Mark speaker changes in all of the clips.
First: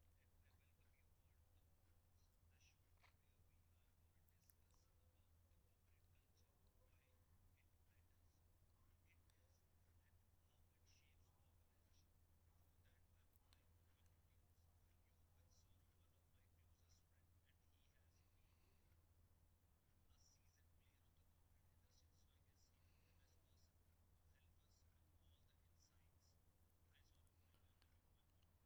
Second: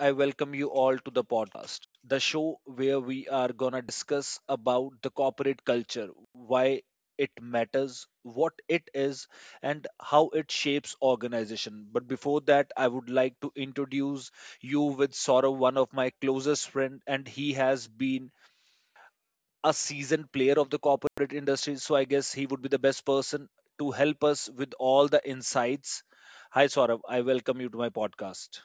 Speaker 1: I welcome you all to the podcast, the show where we are gonna discuss about the corporate culture, why it matters, what it is, and how it shapes organization. But before that, I would like to introduce you with Saurav, one of my closest friend, and he has been a seasoned player of the corporate industry, so I guess he would be the best person to help us with all the insights. Hi, Saurav. I welcome you to my podcast.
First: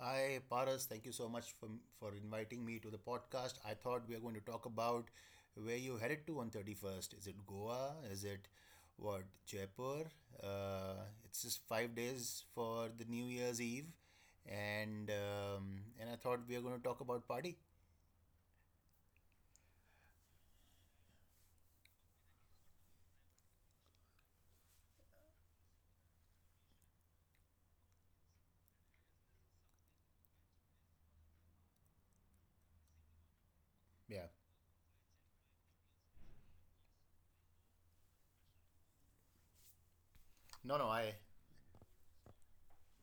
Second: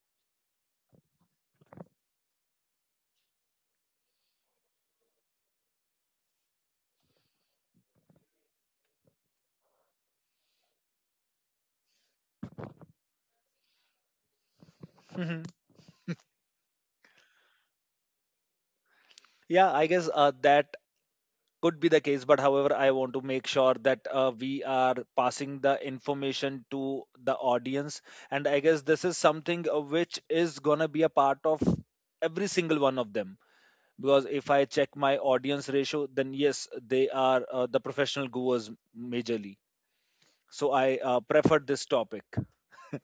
Speaker 2: Hi, Paras. Thank you so much for inviting me to the podcast. I thought we are going to talk about where you headed to on 31st. Is it Goa? Is it what, Jaipur? Uh, it's just 5 days for the New Year's Eve. And I thought we are going to talk about party.
Speaker 1: Yeah, I guess that could be the case. But however, I want to make sure that we are passing the information to the audience. And I guess this is something which is going to be a part of every single one of them. Because
Speaker 2: Yeah.
Speaker 1: if I check my audience ratio, then yes, they are the professional gurus majorly. So
Speaker 2: No, no,
Speaker 1: I
Speaker 2: I.
Speaker 1: prefer this topic.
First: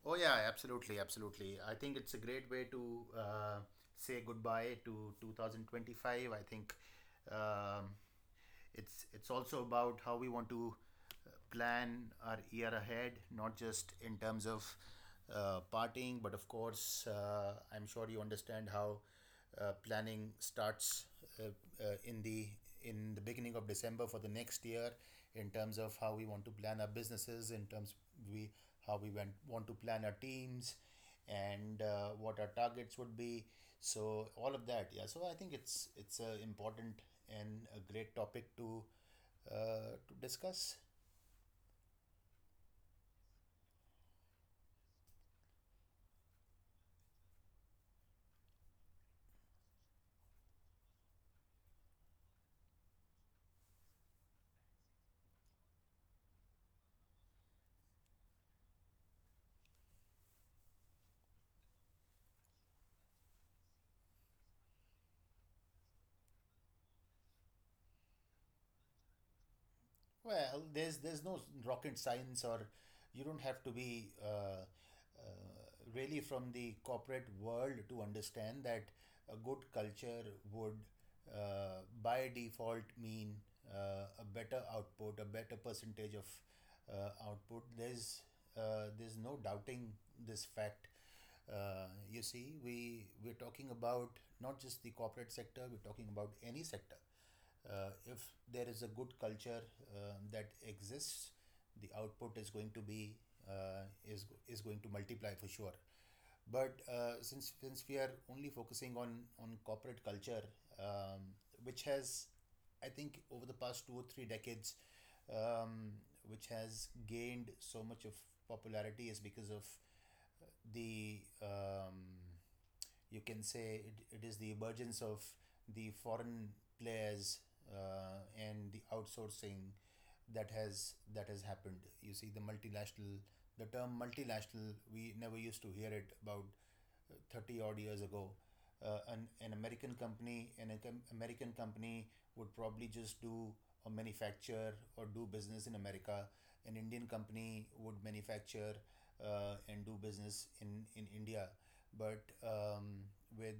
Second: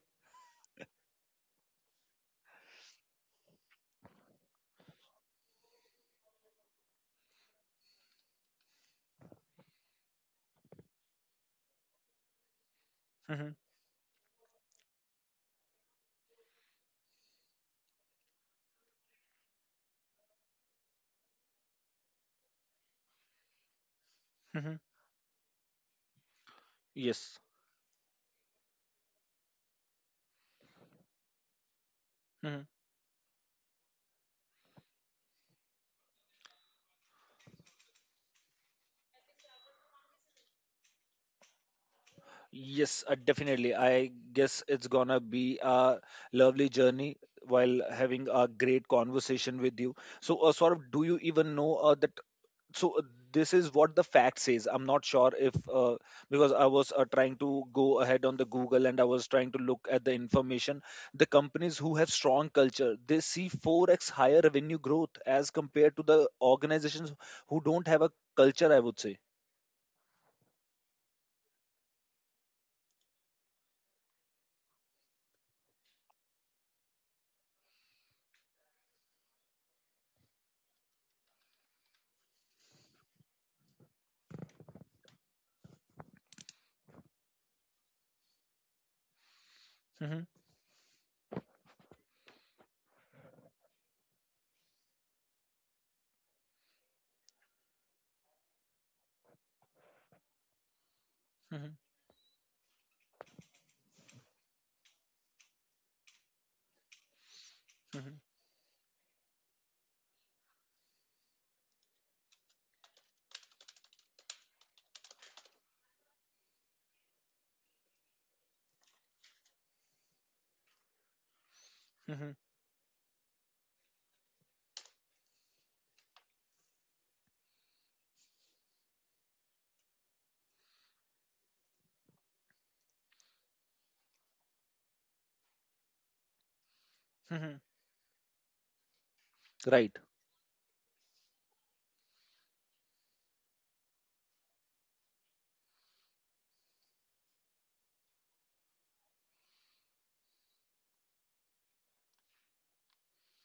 Speaker 2: Oh, yeah, absolutely, absolutely. I think it's a great way to say goodbye to 2025. I think um, it's also about how we want to plan our year ahead, not
Speaker 1: Hmm.
Speaker 2: just in terms of partying, but of course I'm sure you understand how planning starts uh, in the in the beginning of December for the next
Speaker 1: Hmm.
Speaker 2: year, in terms of how we want to plan our
Speaker 1: Yes.
Speaker 2: businesses in terms we how we want to plan our teams, and what our targets would be. So all of that, yeah. So I think it's a important and a great topic to discuss.
Speaker 1: Yes, definitely. I guess it's gonna be a lovely journey while having a great conversation with you. So, Saurabh, do you even know that? So, this is what the fact says. I'm not sure if because I was trying to go ahead on the Google and I was trying to look at the information. The companies who have strong culture, they see 4x higher revenue growth as compared to the organizations who don't have a culture, I would say.
Speaker 2: Well, there's no rocket science, or you don't have to be uh, really from the corporate world to understand that a good culture would, by default, mean a better output, a better percentage of output. There's no doubting this
Speaker 1: Hmm.
Speaker 2: fact. You see, we we're talking about not just the corporate sector; we're talking about any sector. If there is a good culture that exists,
Speaker 1: Hmm.
Speaker 2: the output is going to be is going to multiply for sure. But since we are
Speaker 1: Hmm.
Speaker 2: only focusing on corporate culture, um, which has, I think, over the past two or three decades, um, which has gained so much of popularity, is because of the
Speaker 1: Hmm.
Speaker 2: you can say it, it is the emergence of the foreign players and the outsourcing that has happened. You see, the multinational, the term multinational, we never used to hear it about 30
Speaker 1: Hmm.
Speaker 2: odd years ago. An American
Speaker 1: Right.
Speaker 2: company, an American company would probably just do or manufacture or do business in America. An Indian company would manufacture and do business in India. But with,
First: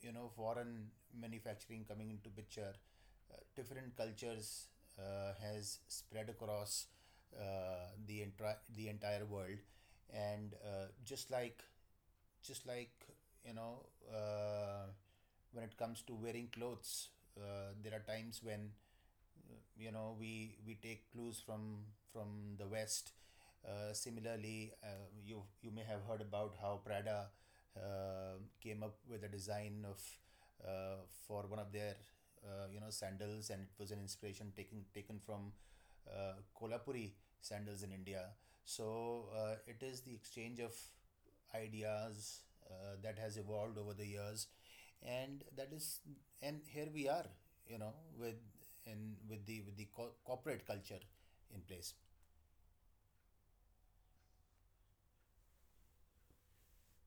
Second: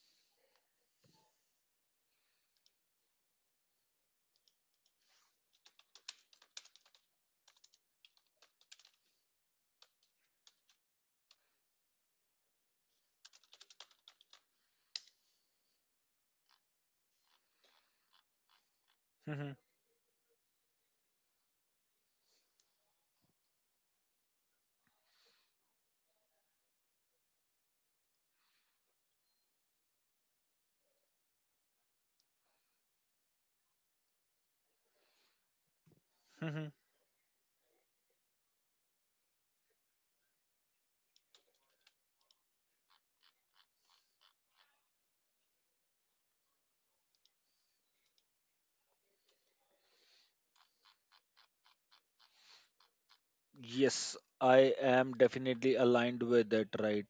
Speaker 2: you know, foreign manufacturing coming into picture, different cultures has spread across the entire world, and just like you know, uh, when it comes to wearing clothes, there are times when,
Speaker 1: Mhm.
Speaker 2: you know, we take clues from from the west. Similarly, you you may have heard about how Prada uh, came up with a design of uh, for one of their you know sandals, and it was an inspiration taken from uh,
Speaker 1: Mhm.
Speaker 2: kolhapuri sandals in India. So it is the exchange of ideas that has evolved over the years, and that is, and here we are, you know, with, and with the corporate culture in place.
Speaker 1: Yes, I am definitely aligned with that, right?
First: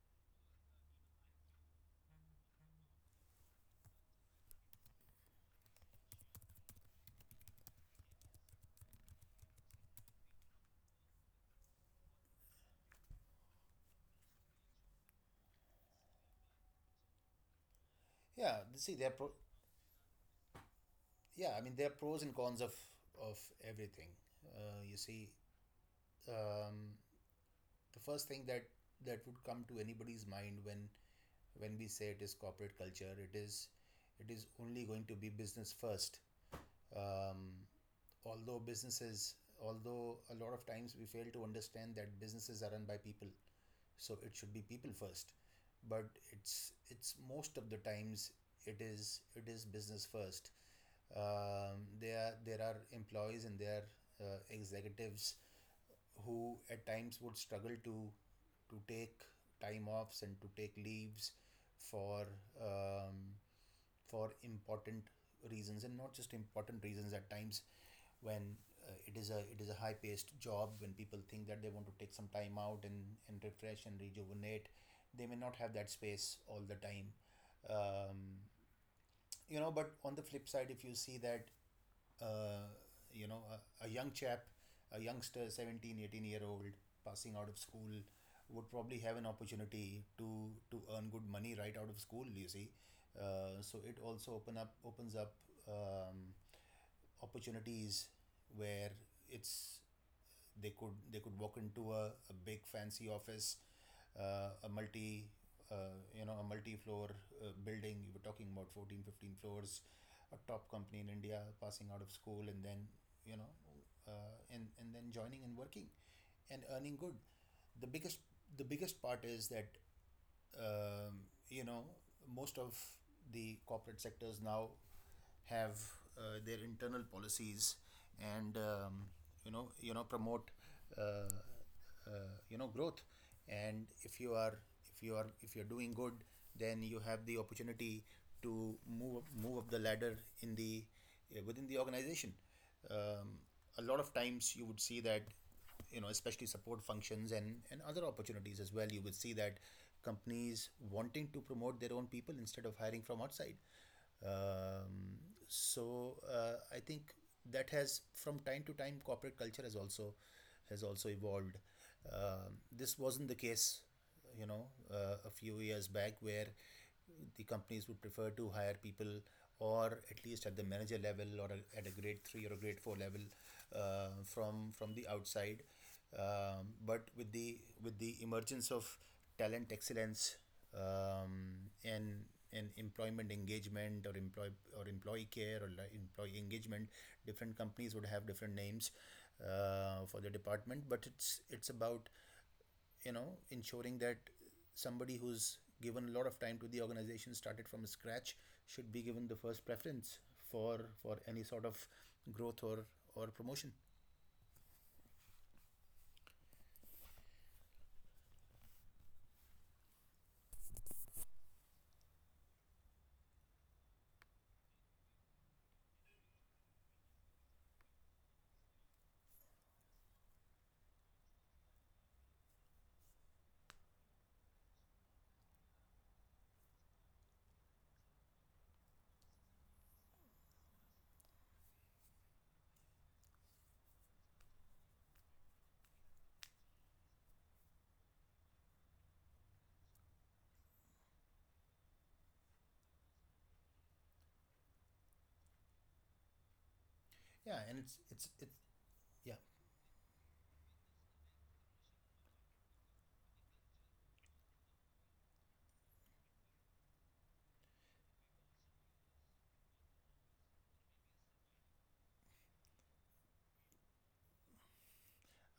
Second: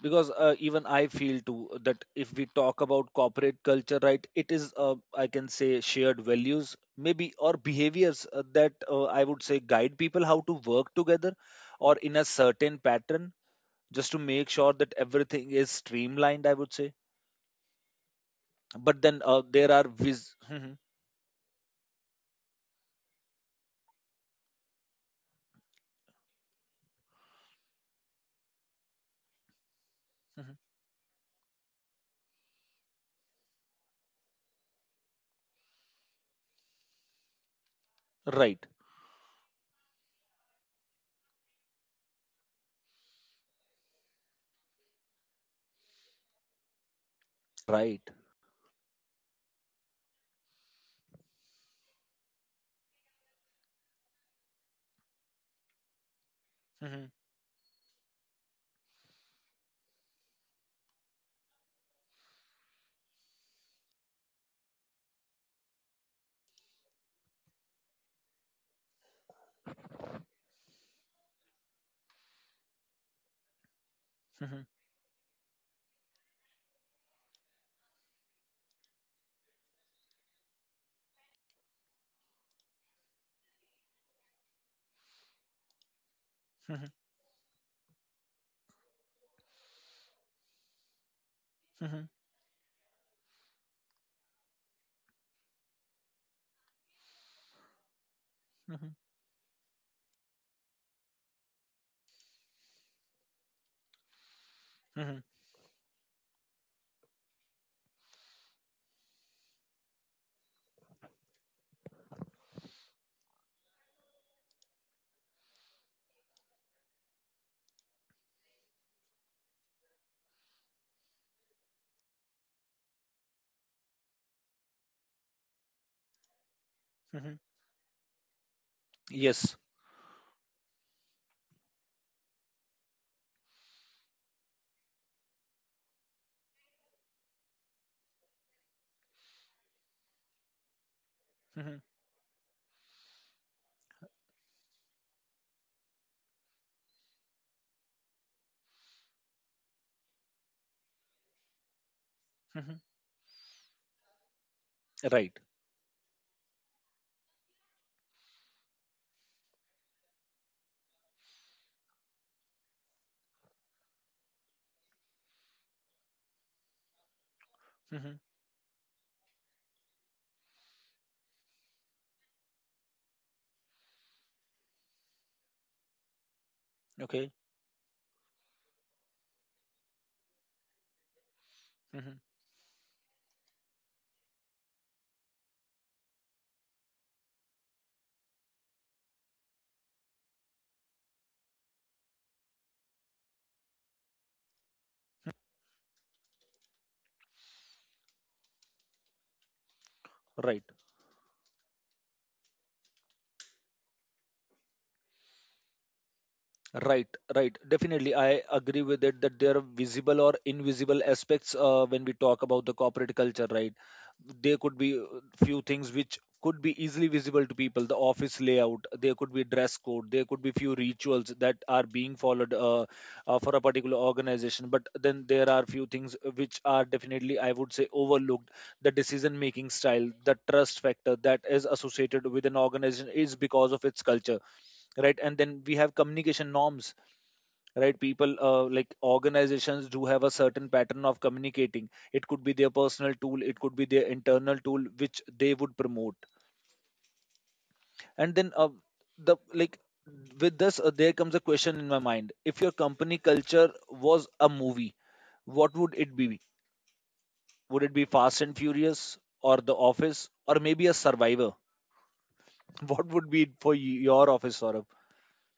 Speaker 1: Because even I feel too that if we talk about corporate culture, right, it is, I can say, shared values, maybe, or behaviors that I would say guide people how to work together or in a certain pattern just to make sure that everything is streamlined, I would say.
Speaker 2: yeah see
Speaker 1: But
Speaker 2: there are
Speaker 1: then
Speaker 2: pro-
Speaker 1: there are vis. Mhm.
Speaker 2: yeah, I mean, there are pros and cons of of everything. You see, um, the first thing that would come to anybody's
Speaker 1: Mhm.
Speaker 2: mind when we say it is corporate culture, it is, it is only going to be business first. um, Although
Speaker 1: Right,
Speaker 2: businesses, although a lot of times we fail to understand that businesses are run by people, so it should be people first. But it's most of the
Speaker 1: right.
Speaker 2: times it is, it is business first. There are employees and there executives who at
Speaker 1: Mhm,
Speaker 2: times would struggle to take time offs and to take leaves for um, for important reasons, and not just important reasons at times when it is a high paced job, when people think that they want to take some time out, and refresh and rejuvenate,
Speaker 1: mhm,
Speaker 2: they may not have that space all the time. um, you know, but on the flip side, if you see that uh, you know, a young chap, a youngster, 17, 18 year old,
Speaker 1: mhm,
Speaker 2: passing out of school, would probably have an opportunity to earn good money right out of
Speaker 1: mhm,
Speaker 2: school, you see. So it also opens up um, opportunities where
Speaker 1: mhm,
Speaker 2: it's they could walk into a big fancy office, a multi
Speaker 1: mhm,
Speaker 2: uh, you know, a multi-floor building. You were talking about 14 15 floors, a top company in India, passing out of school, and then, you know, and then joining and working and earning good. The biggest, the biggest part is that um, you know, most of the corporate sectors now have their internal
Speaker 1: mhm.
Speaker 2: policies. And you know,
Speaker 1: Yes.
Speaker 2: you know promote uh, uh, you know, growth. And if you are, if you're doing good, then you have the opportunity to move up the ladder in the within the
Speaker 1: Mhm,
Speaker 2: organization. um, a lot of times you would see that, you know, especially support functions and other opportunities as well, you would see that companies wanting to promote their own people instead of
Speaker 1: mhm,
Speaker 2: hiring from outside. um,
Speaker 1: right,
Speaker 2: I think that has, from time to time, corporate culture has also, has also evolved. Um, this wasn't the case, you know, a few years back, where the companies would prefer
Speaker 1: mhm,
Speaker 2: to hire people, or at least at the manager level, or at a grade 3 or a grade 4 level from the outside. But with
Speaker 1: okay,
Speaker 2: the, with the emergence of talent excellence, um, and
Speaker 1: mhm,
Speaker 2: employment engagement, or employee, or employee care, or employee engagement, different companies would have different names for the department. But it's about, you know, ensuring that somebody who's given a lot of time to the organization, started from scratch, should be given the first preference for
Speaker 1: right,
Speaker 2: any sort of growth, or promotion.
Speaker 1: right, right, definitely I agree with it that there are visible or invisible aspects when we talk about the corporate culture, right. There could be few things which could be easily visible to people: the office layout, there could be dress code, there could be few rituals that are being followed for a particular organization. But then there are few things which are definitely, I would say, overlooked: the decision making style, the trust factor that is associated with an organization is because of its culture, right. And then we have communication norms, right. People, like organizations, do have a certain pattern of communicating; it could be their personal tool, it could be their internal tool which they would promote.
Speaker 2: Yeah and
Speaker 1: And then
Speaker 2: it's
Speaker 1: the
Speaker 2: Yeah.
Speaker 1: like with this there comes a question in my mind: if your company culture was a movie, what would it be? Would it be Fast and Furious or The Office or maybe a Survivor? What would be it for your office, Saurabh?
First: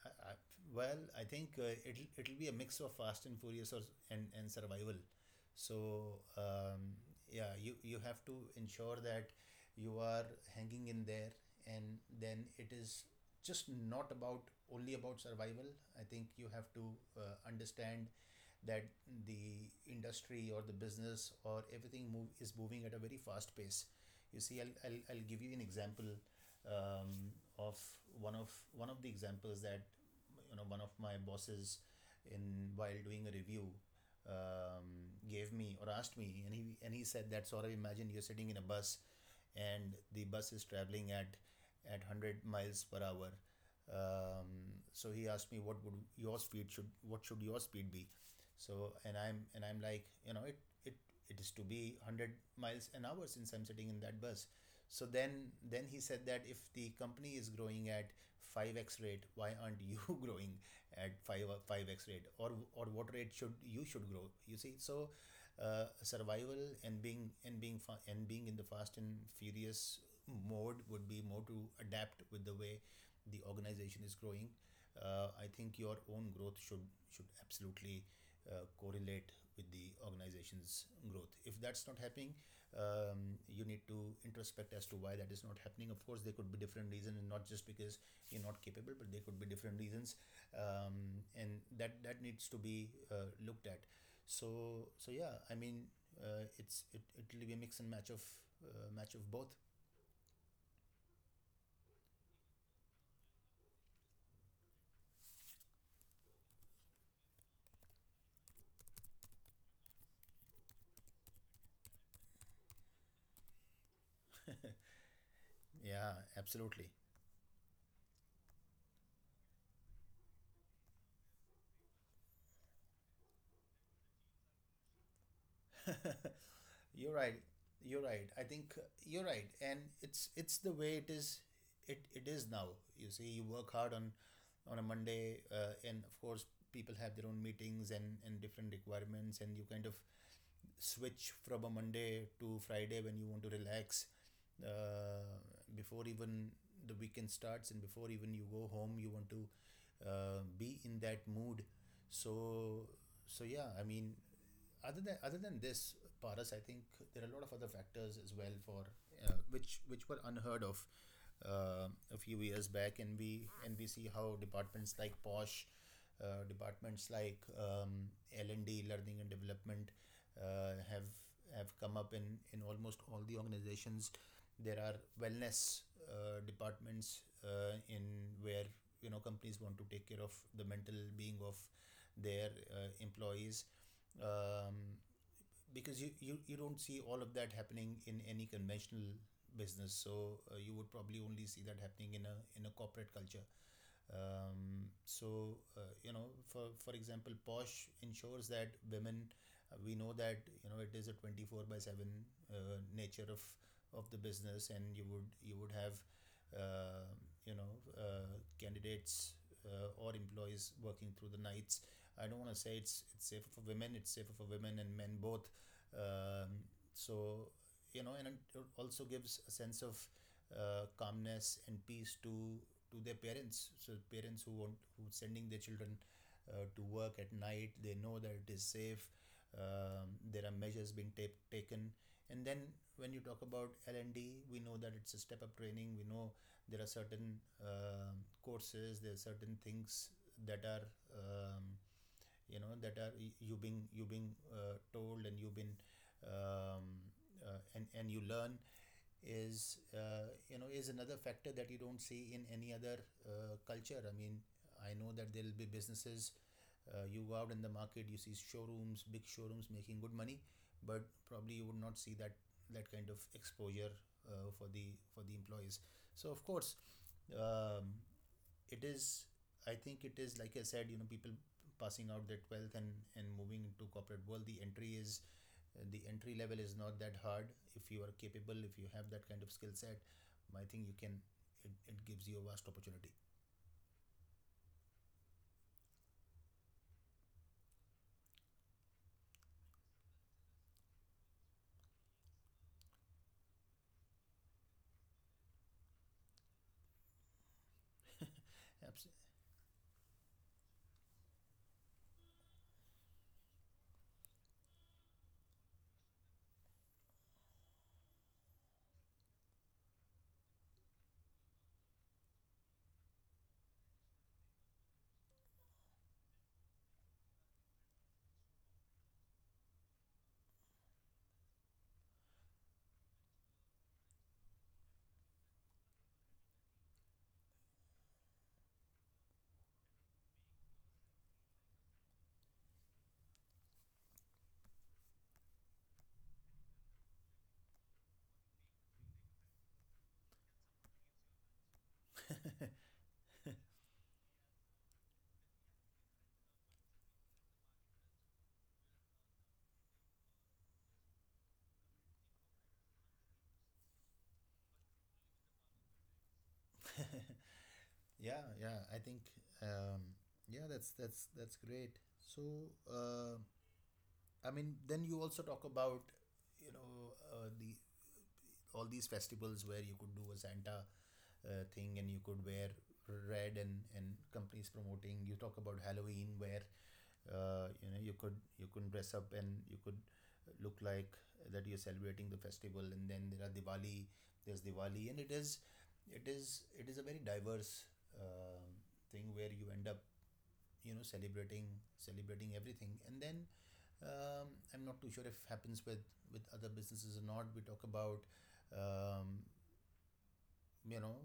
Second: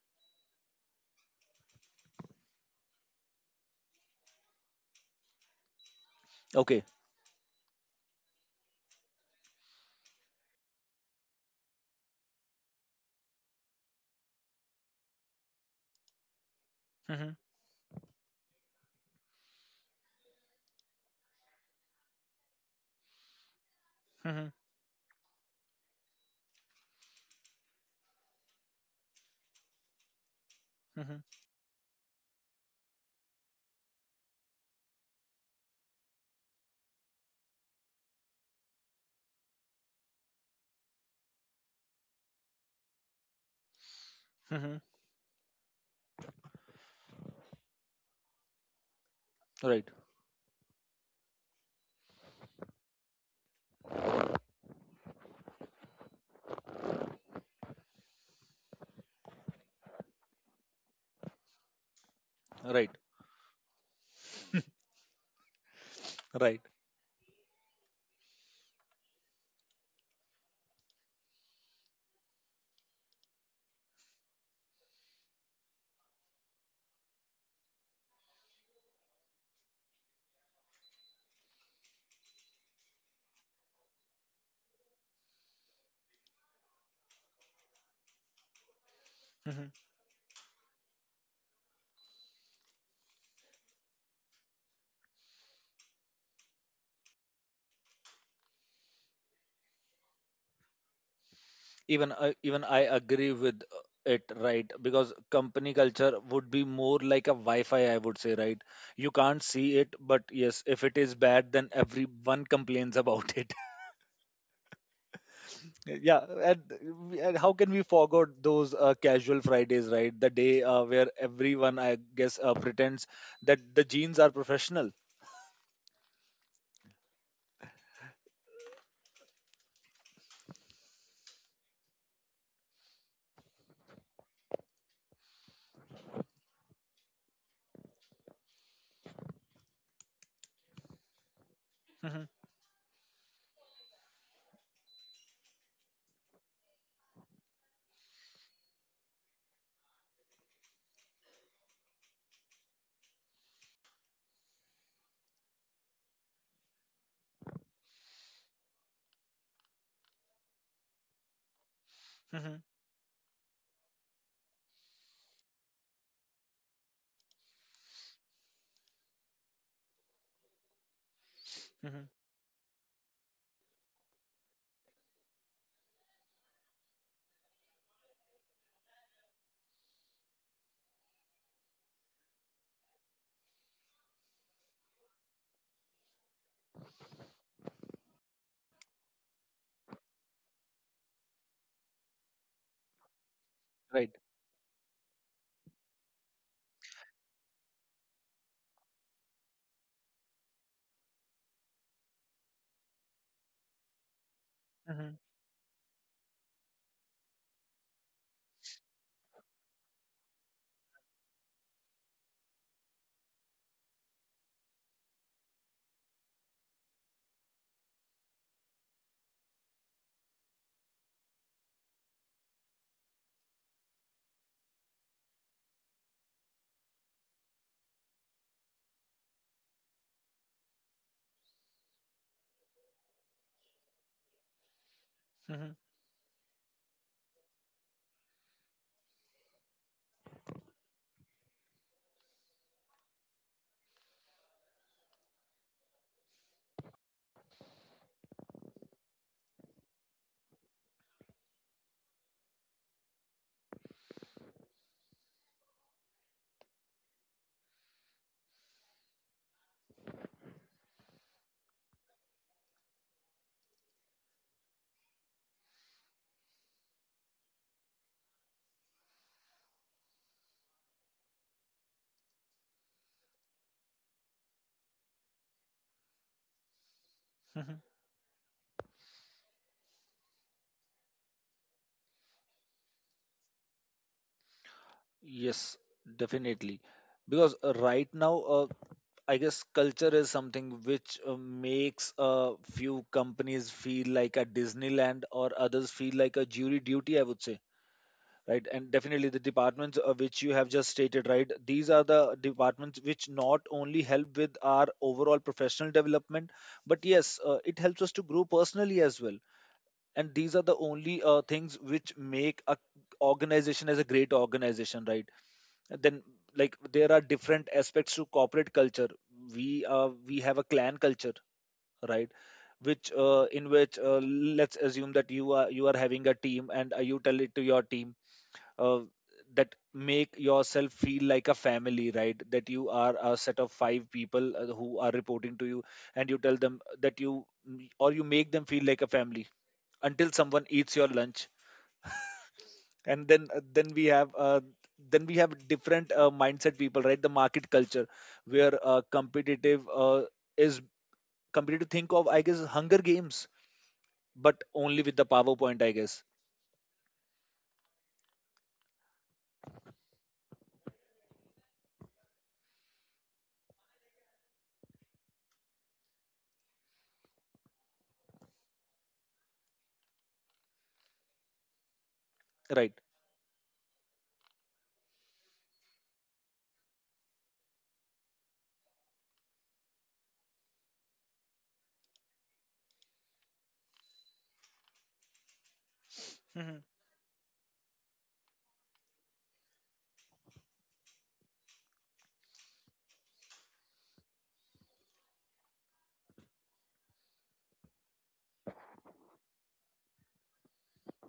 Speaker 2: I, I, well, I think it'll be a mix of Fast and Furious or, and survival. So
Speaker 1: Okay.
Speaker 2: yeah, you have to ensure that you are hanging in there, and then it is just not about, only about survival. I think you have to uh, understand that the industry or the business or everything move is moving at a very fast pace. You see, I'll give you an example um, of of one of the examples that, you know, one of my bosses, in while doing a review, gave me or asked me, and he said that, sort of, imagine you're sitting in a bus and the bus is traveling at 100 miles per hour. So he asked me, what would your speed should, what should your speed be? So, and I'm
Speaker 1: Right.
Speaker 2: like, you know, it it is to be 100 miles an hour, since I'm sitting in that bus. So then he said that, if the company is growing at 5x rate, why aren't you growing at 5 5x rate, or
Speaker 1: Right.
Speaker 2: what rate should you should grow? You see. So survival,
Speaker 1: Right.
Speaker 2: and being and being in the fast and furious mode would be more to adapt with the way the organization is growing. I think your own growth should absolutely correlate with the organization's growth. If that's not happening, you need to introspect as to why that is not happening. Of course, there could be different reasons, and not just because you're not capable, but there could be different reasons. And that needs to be looked at. So so yeah, I mean, it'll be a mix and match of both.
Speaker 1: Even I agree with it, right, because company culture would be more like a wi-fi, I would say, right. You can't see it, but yes, if it is bad then everyone complains about it.
Speaker 2: Yeah,
Speaker 1: Yeah, and
Speaker 2: absolutely.
Speaker 1: how can we forget those casual Fridays, right? The day where everyone, I guess, pretends that the jeans are professional.
Speaker 2: You're right. You're right. I think you're right, and it's the way it is. It is now. You see, you work hard on a Monday, and of course, people have their own meetings and different requirements, and you kind of switch from a Monday to Friday when you want to relax. Uh, Before even the weekend starts, and before even you go home, you want to be in that mood. So so yeah, I mean, other than this, Paras, I think there are a lot of other factors as well for which were unheard of a few years back, and we see how departments like Posh, departments like L&D, learning and development, uh, have have come up in almost all the organizations. There are wellness departments in where you know companies want to take care of the mental being of their employees, um, because you don't see all of that happening in any conventional business. So you would probably only see that happening in a corporate culture. So you know, for example, Posh ensures that women. We know that you know it is a 24 by seven nature of the business, and you would have uh, you know candidates or employees working through the nights. I don't want to say it's safer for women. It's safer for women and men both. Um, so you know, and it also gives a sense of calmness and peace to their parents. So parents who want who sending their children to work at night, they know that it is safe. There are measures being taken, and then when you talk about L and D, we know that it's a step up training. We know there are certain courses, there are certain things that are um, that are y- you being told and you've been um, and you learn is is another factor that you don't see in any other culture. I mean, I know that there will be businesses. You go out in the market, you see showrooms, big showrooms making good money, but probably you would not see that that kind of exposure for the employees so of course, um, it is, I think it is like I said, you know, people passing out their wealth and moving into corporate world, the entry is the entry level is not that hard. If you are capable, if you have that kind of skill set, I think you can, it gives you a vast opportunity.
Speaker 1: Yes, definitely. Because right now, I guess culture is something which makes a few companies feel like a Disneyland or others feel like a jury duty, I would say. Right, and
Speaker 2: Absolutely.
Speaker 1: definitely the departments which you have just stated, right, these are the departments which not only help with our overall professional development, but yes, it helps us to grow personally as well, and these are the only things which make a organization as a great organization, right. Then, like, there are different aspects to corporate culture. We have a clan culture, right, which in which let's assume that you are having a team and you tell it to your team uh, that make yourself feel like a family, right, that you are a set of five people who are reporting to you, and you tell them that you make them feel like a family until someone eats your lunch. And then then we have different mindset people, right, the market culture, where competitive is competitive. Think of, I guess, Hunger Games, but only with the PowerPoint, I guess.
Speaker 2: Yeah, yeah, I think um, yeah, that's great. So I mean, then you also talk about you know the all these festivals where you could do a Santa thing, and you could wear
Speaker 1: Right.
Speaker 2: red and companies promoting, you talk about Halloween where, you know, you could dress up and you could look like that you're celebrating the festival. And then there are Diwali, there's Diwali, and it is it is a very diverse uh, thing where you end up, you know, celebrating everything. And then I'm not too sure if it happens with other businesses or not. We talk about um, you know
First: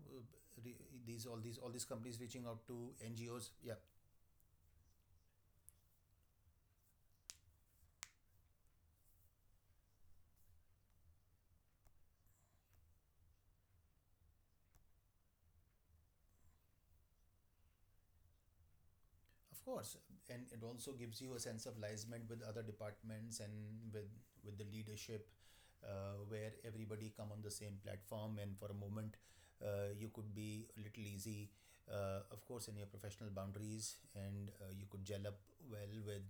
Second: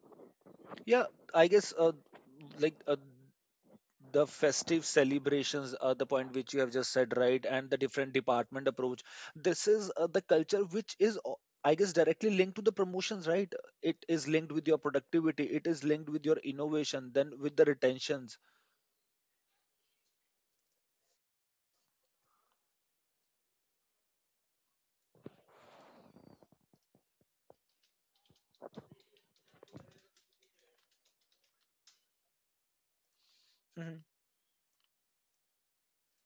Speaker 2: re-
Speaker 1: Yeah,
Speaker 2: these all,
Speaker 1: I
Speaker 2: these all
Speaker 1: guess
Speaker 2: these companies reaching out
Speaker 1: like
Speaker 2: to NGOs, yeah.
Speaker 1: the festive celebrations are the point which you have just said, right, and the different department approach, this is the culture which is I guess directly linked to the promotions, right, it is linked with your productivity, it is linked with your innovation, then with the retentions.
Speaker 2: Of course, and it also gives you a sense of liaisement with other departments and with with the leadership, where everybody come on the same platform, and for a moment, you could be a little easy, of course, in your professional boundaries, and you could gel up well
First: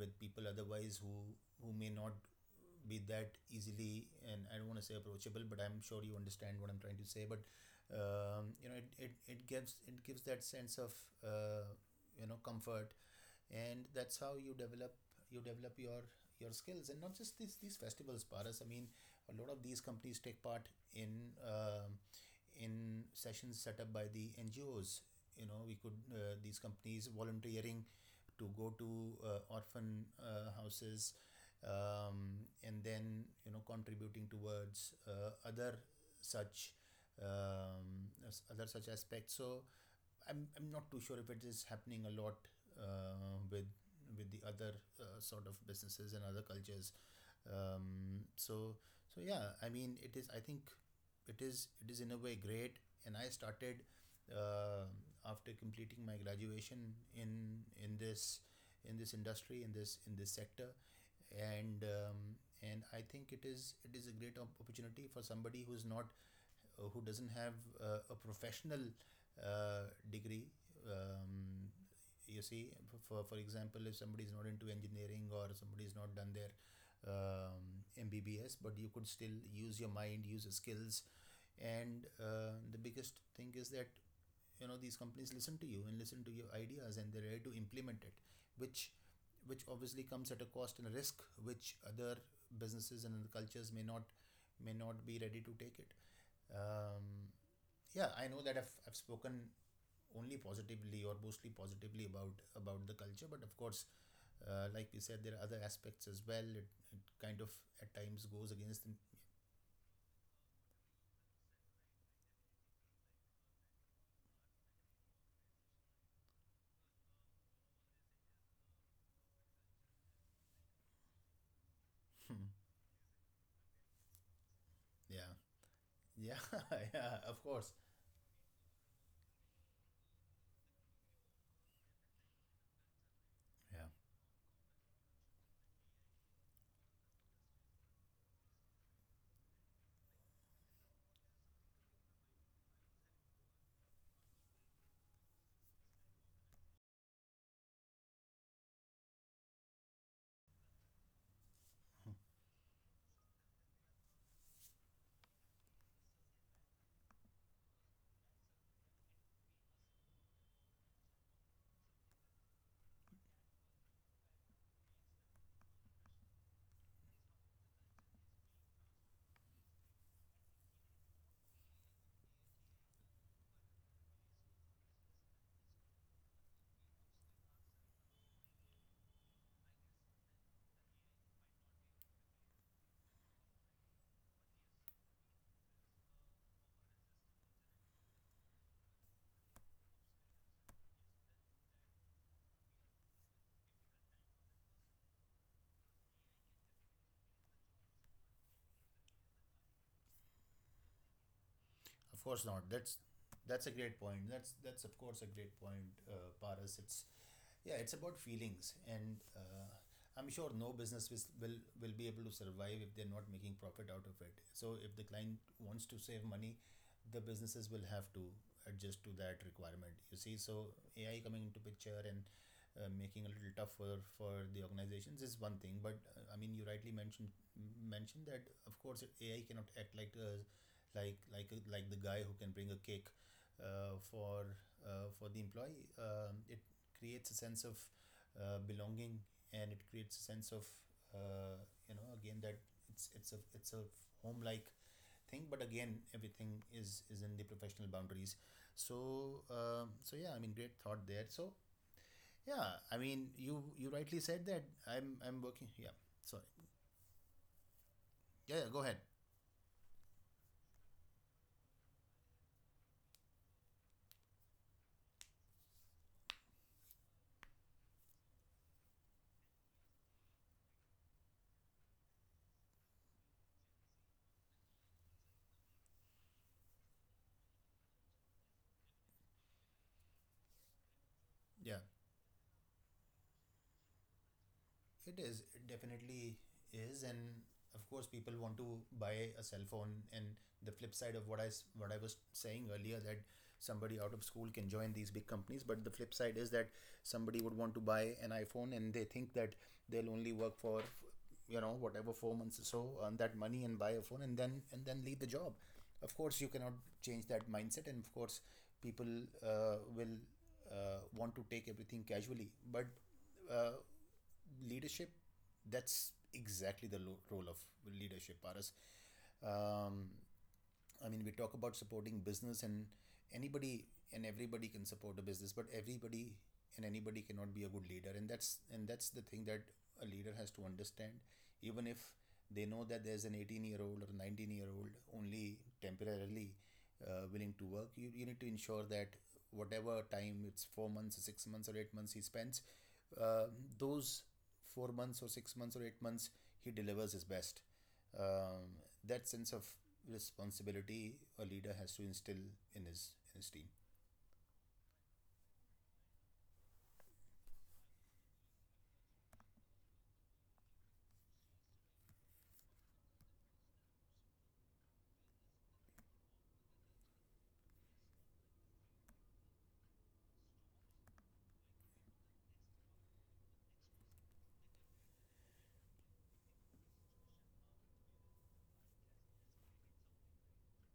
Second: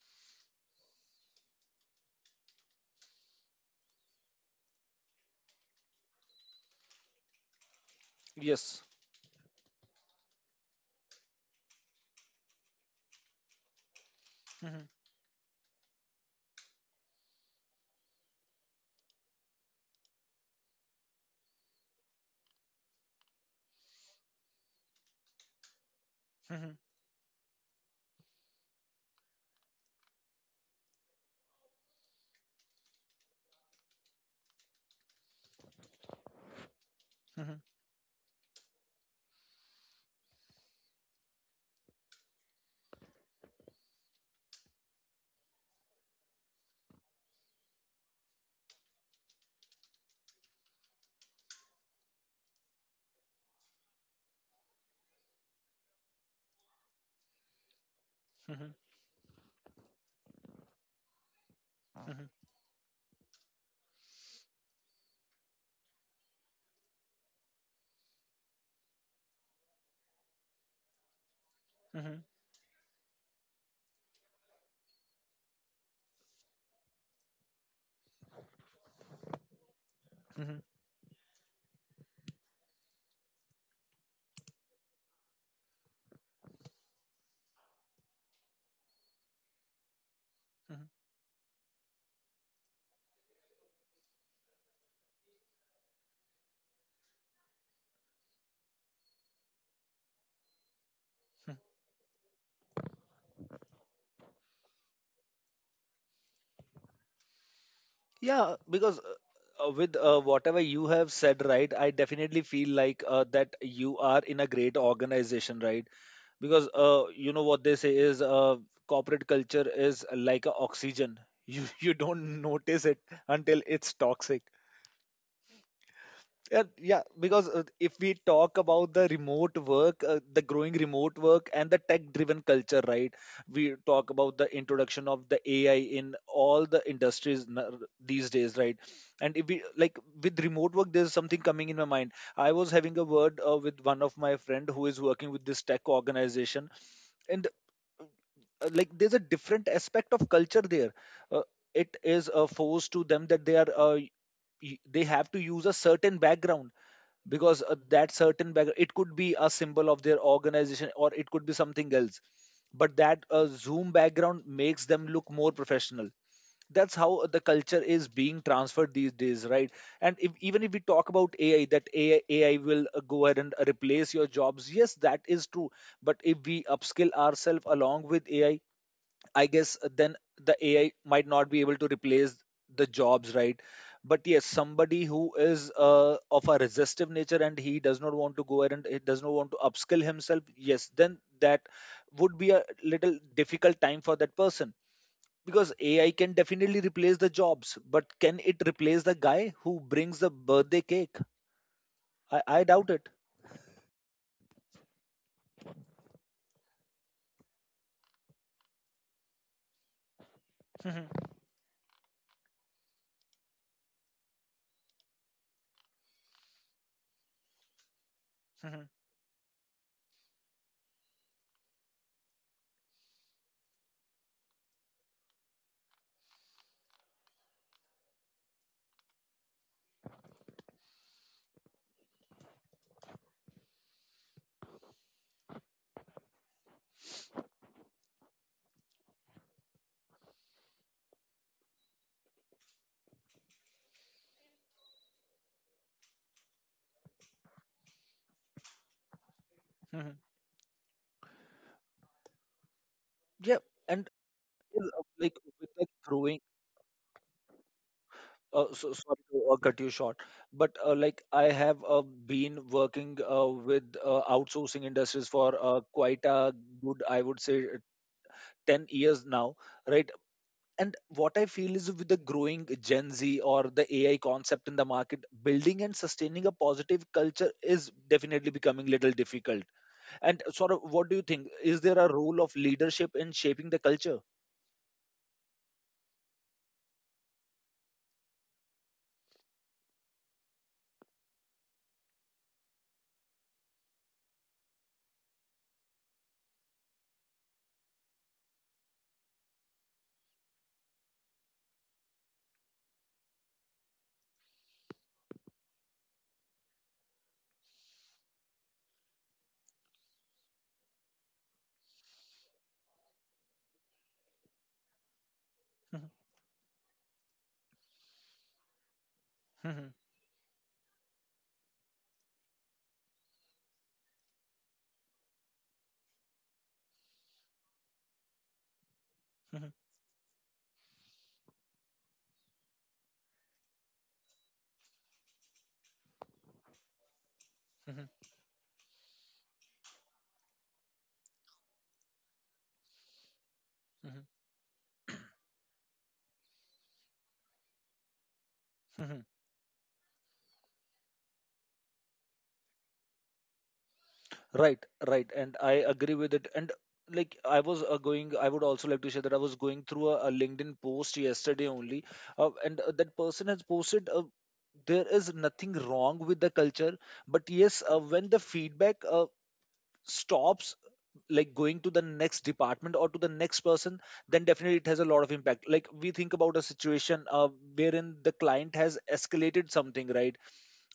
Speaker 2: with people otherwise who may not be that easily, and I don't want to say approachable, but I'm sure you understand what I'm trying to say. But you know,
Speaker 1: Yes.
Speaker 2: it gives, it gives that sense of uh, you know, comfort, and that's how you develop, you develop your skills. And not just these festivals, Paras, I mean, a lot of these companies take part in um sessions set up by the NGOs, you know. We could, these companies volunteering to go to orphan houses, and then, you know, contributing towards such um, other such aspects. So I'm not too sure if it is happening a lot uh, with with the other sort of businesses and other cultures. So so yeah, I mean, it is. I think it is, it is in a way great. And I started uh, after completing my graduation in this industry in this sector, and um, and I think it is, it is a great opportunity for somebody who's not who doesn't have a professional degree. um, you see, for example, if somebody is not into engineering or somebody is not done their um, MBBS. But you could still use your mind, use your skills, and the biggest thing is that, you know, these companies listen to you and listen to your ideas, and they're ready to implement it, which which obviously comes at a cost and a risk which other businesses and other cultures may not be ready to take it. um, yeah, I know that I've spoken only positively or mostly positively about the culture. But of course, like we said, there are other aspects as well. It kind of at times goes
Speaker 1: Yeah,
Speaker 2: against the,
Speaker 1: because with whatever you have said, right, I definitely feel like that you are in a great organization, right? Because you know what they say is corporate culture is like a oxygen. You you don't notice it until it's toxic.
Speaker 2: yeah yeah
Speaker 1: Yeah, yeah,
Speaker 2: yeah, of
Speaker 1: because
Speaker 2: course.
Speaker 1: if we talk about the remote work, the growing remote work and the tech-driven culture, right? We
Speaker 2: Yeah,
Speaker 1: talk about the introduction of the AI in all the industries these days, right? And if we, like, with remote work, there's something coming in my mind. I was having a word with one of my friend who is working with this tech organization, and like there's a different aspect of culture there. uh, it is a force to them that they are they have to use a certain background, because that certain background, it could be a symbol of their organization or it could be something else, but that zoom background makes them look more professional. That's how the culture is being transferred these days, right. And if, even if we talk about AI will go ahead and replace your jobs, yes that is true, but if we upskill ourselves along with AI, I guess then the AI might not be able to replace the jobs, right? But yes, somebody who is of a resistive nature and he does not want to go ahead and he does not want to upskill himself, yes, then that would be a little difficult time for that person, because AI can definitely replace the jobs, but can it replace the guy who brings the birthday cake?
Speaker 2: of
Speaker 1: I,
Speaker 2: course
Speaker 1: I
Speaker 2: not.
Speaker 1: doubt
Speaker 2: That's,
Speaker 1: it.
Speaker 2: that's a great point. That's of course a great point, Paras. It's, yeah, it's about feelings. And I'm sure no business will be able to survive if they're not making profit out of it. So if the client wants to save money, the businesses will have to adjust to that requirement, you see. So AI coming into picture and making a little tougher for the organizations is one thing. But I mean, you rightly mentioned that of course, AI cannot act like like the guy who can bring a cake uh, for for the employee. It creates a sense of belonging, and it creates a sense of uh, again that it's a home like thing. But again, everything is in the professional boundaries. So so yeah, I mean, great thought there. So yeah, I mean,
Speaker 1: Yeah,
Speaker 2: you
Speaker 1: and
Speaker 2: rightly said that i'm
Speaker 1: like
Speaker 2: i'm working,
Speaker 1: with the
Speaker 2: yeah.
Speaker 1: growing—
Speaker 2: Sorry. Yeah, yeah, go
Speaker 1: So,
Speaker 2: ahead.
Speaker 1: sorry to cut you short, but like I have been working with outsourcing industries for quite a good, I would say, 10 years now, right? And what I feel is, with the growing Gen Z or the AI concept in the market, building and sustaining a positive culture is definitely becoming little difficult. And sort of, what do you think?
Speaker 2: Yeah.
Speaker 1: Is there a role of leadership in shaping the culture?
Speaker 2: It is. It definitely is. And of course, people want to buy a cell phone. And the flip side of what I what I was saying earlier, that somebody out of school can join these big companies, but the flip side is that somebody would want to buy an iPhone, and they think that they'll only work for, you know, whatever 4 months or so, earn that money and buy a phone, and then leave the job. Of course, you cannot change that mindset, and of course, people will want to take everything casually. But uh, leadership, that's exactly the role of leadership, Paras. um, I mean, we talk about supporting business, and anybody and everybody can support a business, but everybody and anybody cannot be a good leader. And that's the thing that a leader has to understand. Even if they know that there's an 18-year-old or 19-year-old only temporarily willing to work, you need to ensure that whatever time it's 4 months, 6 months, or 8 months he spends, uh, those 4 months or 6 months or 8 months, he delivers his best. Um, that sense of responsibility a leader has to instill in his team.
Speaker 1: Right, right, and I agree with it. And like I was going, I would also like to share that I was going through a LinkedIn post yesterday only, and that person has posted. There is nothing wrong with the culture, but yes, when the feedback stops, like going to the next department or to the next person, then definitely it has a lot of impact. Like we think about a situation wherein the client has escalated something, right?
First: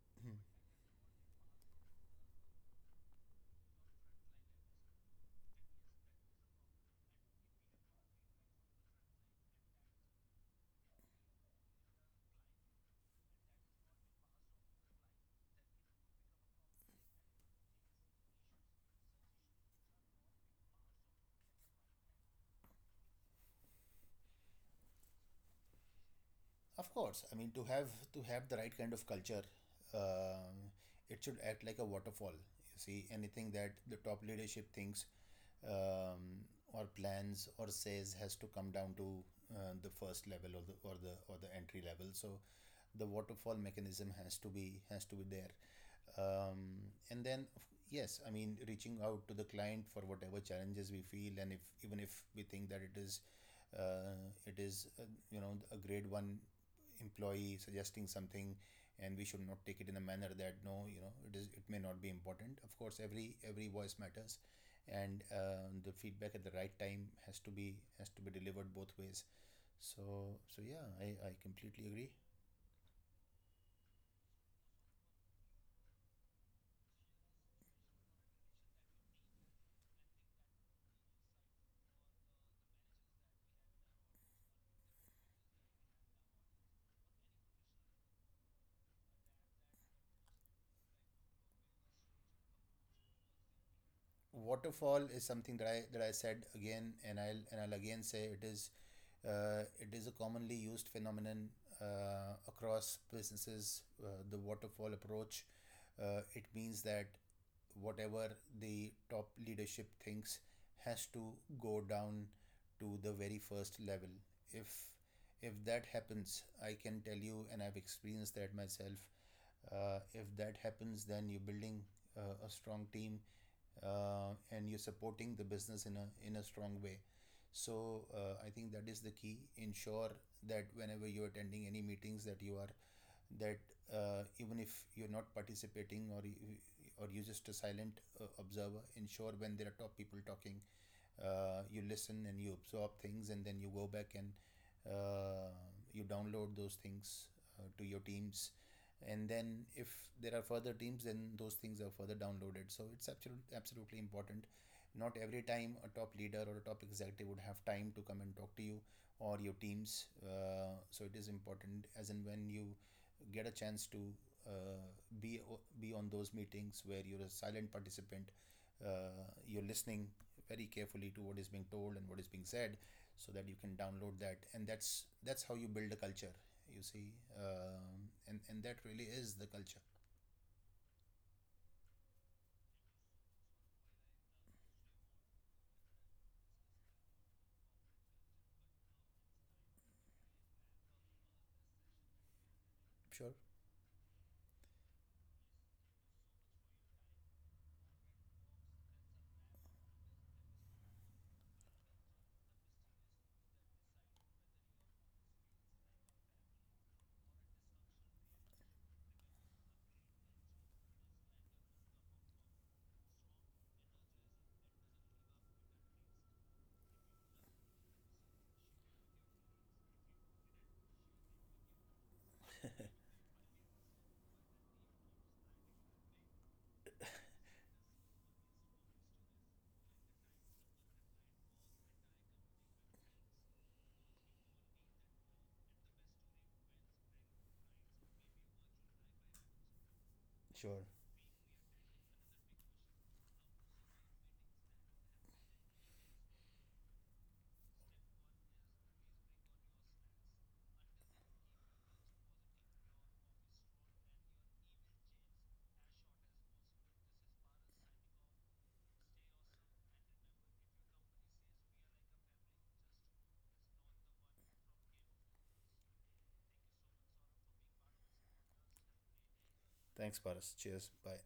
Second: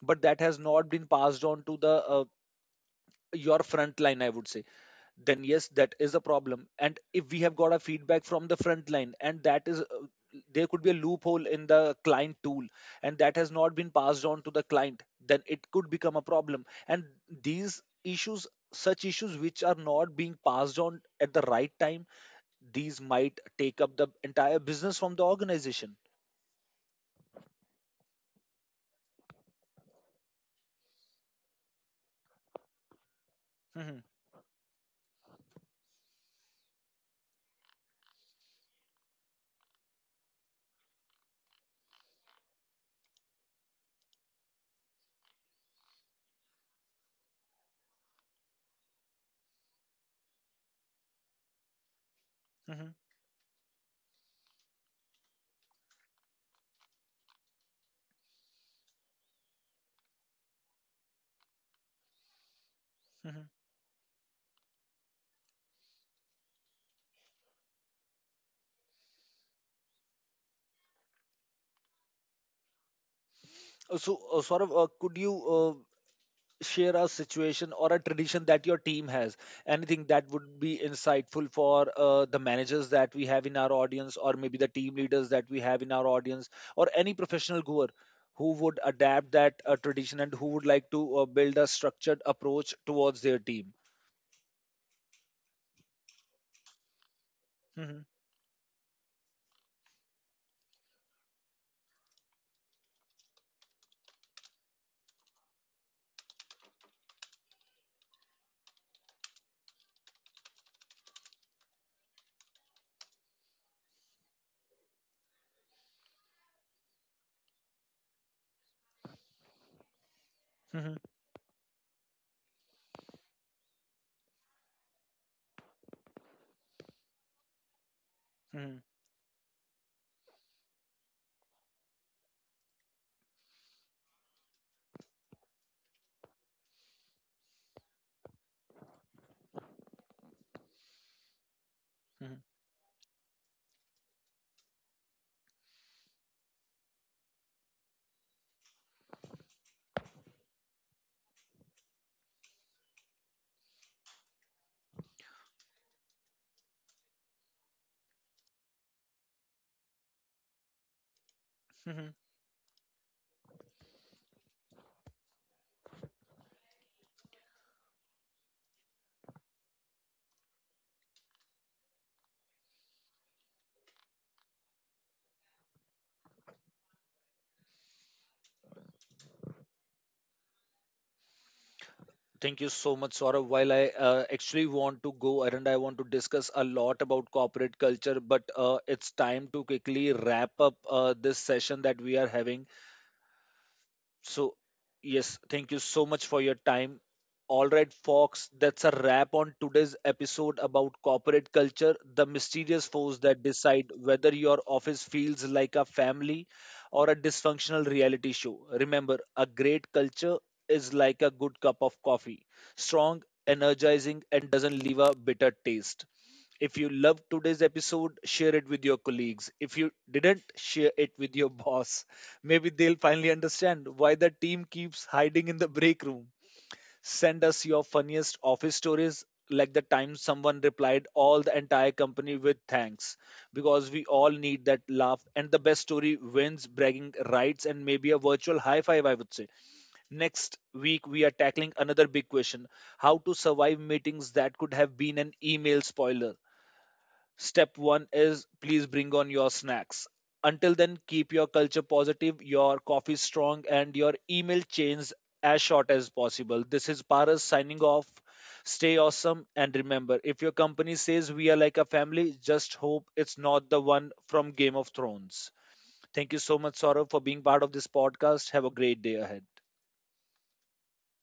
Speaker 1: But that has not been passed on to the your front line, I would say. Then yes, that is a problem. And if we have got a feedback from the front line and that is there could be a loophole in the client tool, and that has not been passed on to the client, then it could become a problem. And these issues such issues which are not being passed on at the right time, these might take up the entire business from the organization.
Speaker 2: Of course, I mean, to have the right kind of culture, um it should act like a waterfall. You see, anything that the top leadership thinks um, or plans or says has to come down to the first level or the or the or the entry level. So the waterfall mechanism has to be there. um, and then, yes, I mean, reaching out to the client for whatever challenges we feel, and if, even if we think that it is uh, it is uh, you know, a grade 1 employee suggesting something, and we should not take it in a manner that, no, you know, it is, it may not be important. Of course, every voice matters. And the feedback at the right time has to be delivered both ways. So so yeah, I completely agree.
Speaker 1: So sort of could you share a situation or a tradition that your team has, anything that would be insightful for the managers that we have in our audience or maybe the team leaders that we have in our audience or any professional goer who would adapt that tradition and who would like to build a structured approach towards their team.
Speaker 2: Waterfall is something that I, that I said again, and I'll, and I'll again say it is a commonly used phenomenon across businesses, the waterfall approach. It means that whatever the top leadership thinks has to go down to the very first level. if if that happens, I can tell you, and I've experienced that myself, if that happens, then you're building a strong team and you're supporting the business in a strong way. So I think that is the key. Ensure that whenever you're attending any meetings, that you are that even if you're not participating, or you're just a silent observer, ensure when there are top people talking, you listen and you absorb things, and then you go back and uh, you download those things to your teams. And then if there are further teams, then those things are further downloaded. So it's absolutely absolutely important. Not every time a top leader or a top executive would have time to come and talk to you or your teams. So it is important as and when you get a chance to uh, be be on those meetings where you're a silent participant, you're listening very carefully to what is being told and what is being said, so that you can download that. And that's how you build a culture, you see. And that really is the culture.
Speaker 1: Thank you so much, Saurabh. While I actually want to go ahead and I want to discuss a lot about corporate culture, but it's time to quickly wrap up this session that we are having.
Speaker 2: Sure.
Speaker 1: So, yes, thank you so much for your time. All right, folks, that's a wrap on today's episode about corporate culture, the mysterious force that decide whether your office feels like a family or a dysfunctional reality show. Remember, a great culture is like a good cup of coffee: strong, energizing, and doesn't leave a bitter taste. If you loved today's episode, share it with your colleagues. If you didn't, share it with your boss. Maybe they'll finally understand why the team keeps hiding in the break room. Send us your funniest office stories, like the time someone replied all the entire company with thanks, because we all need that laugh. And the best story wins bragging rights and maybe a virtual high five, I would say. Next
Speaker 2: Sure,
Speaker 1: week, we are tackling another big question: how to survive meetings that could have been an email. Spoiler: step one is please bring on your snacks. Until then, keep your culture positive, your coffee strong, and your email chains as short as possible. This is Paras signing off. Stay awesome, and remember, if your company says we are like a family, just hope it's not the one from Game of Thrones. Thank you so much, Saurav, for being part of this podcast. Have a great day ahead.
Speaker 2: thanks Paras, cheers, bye.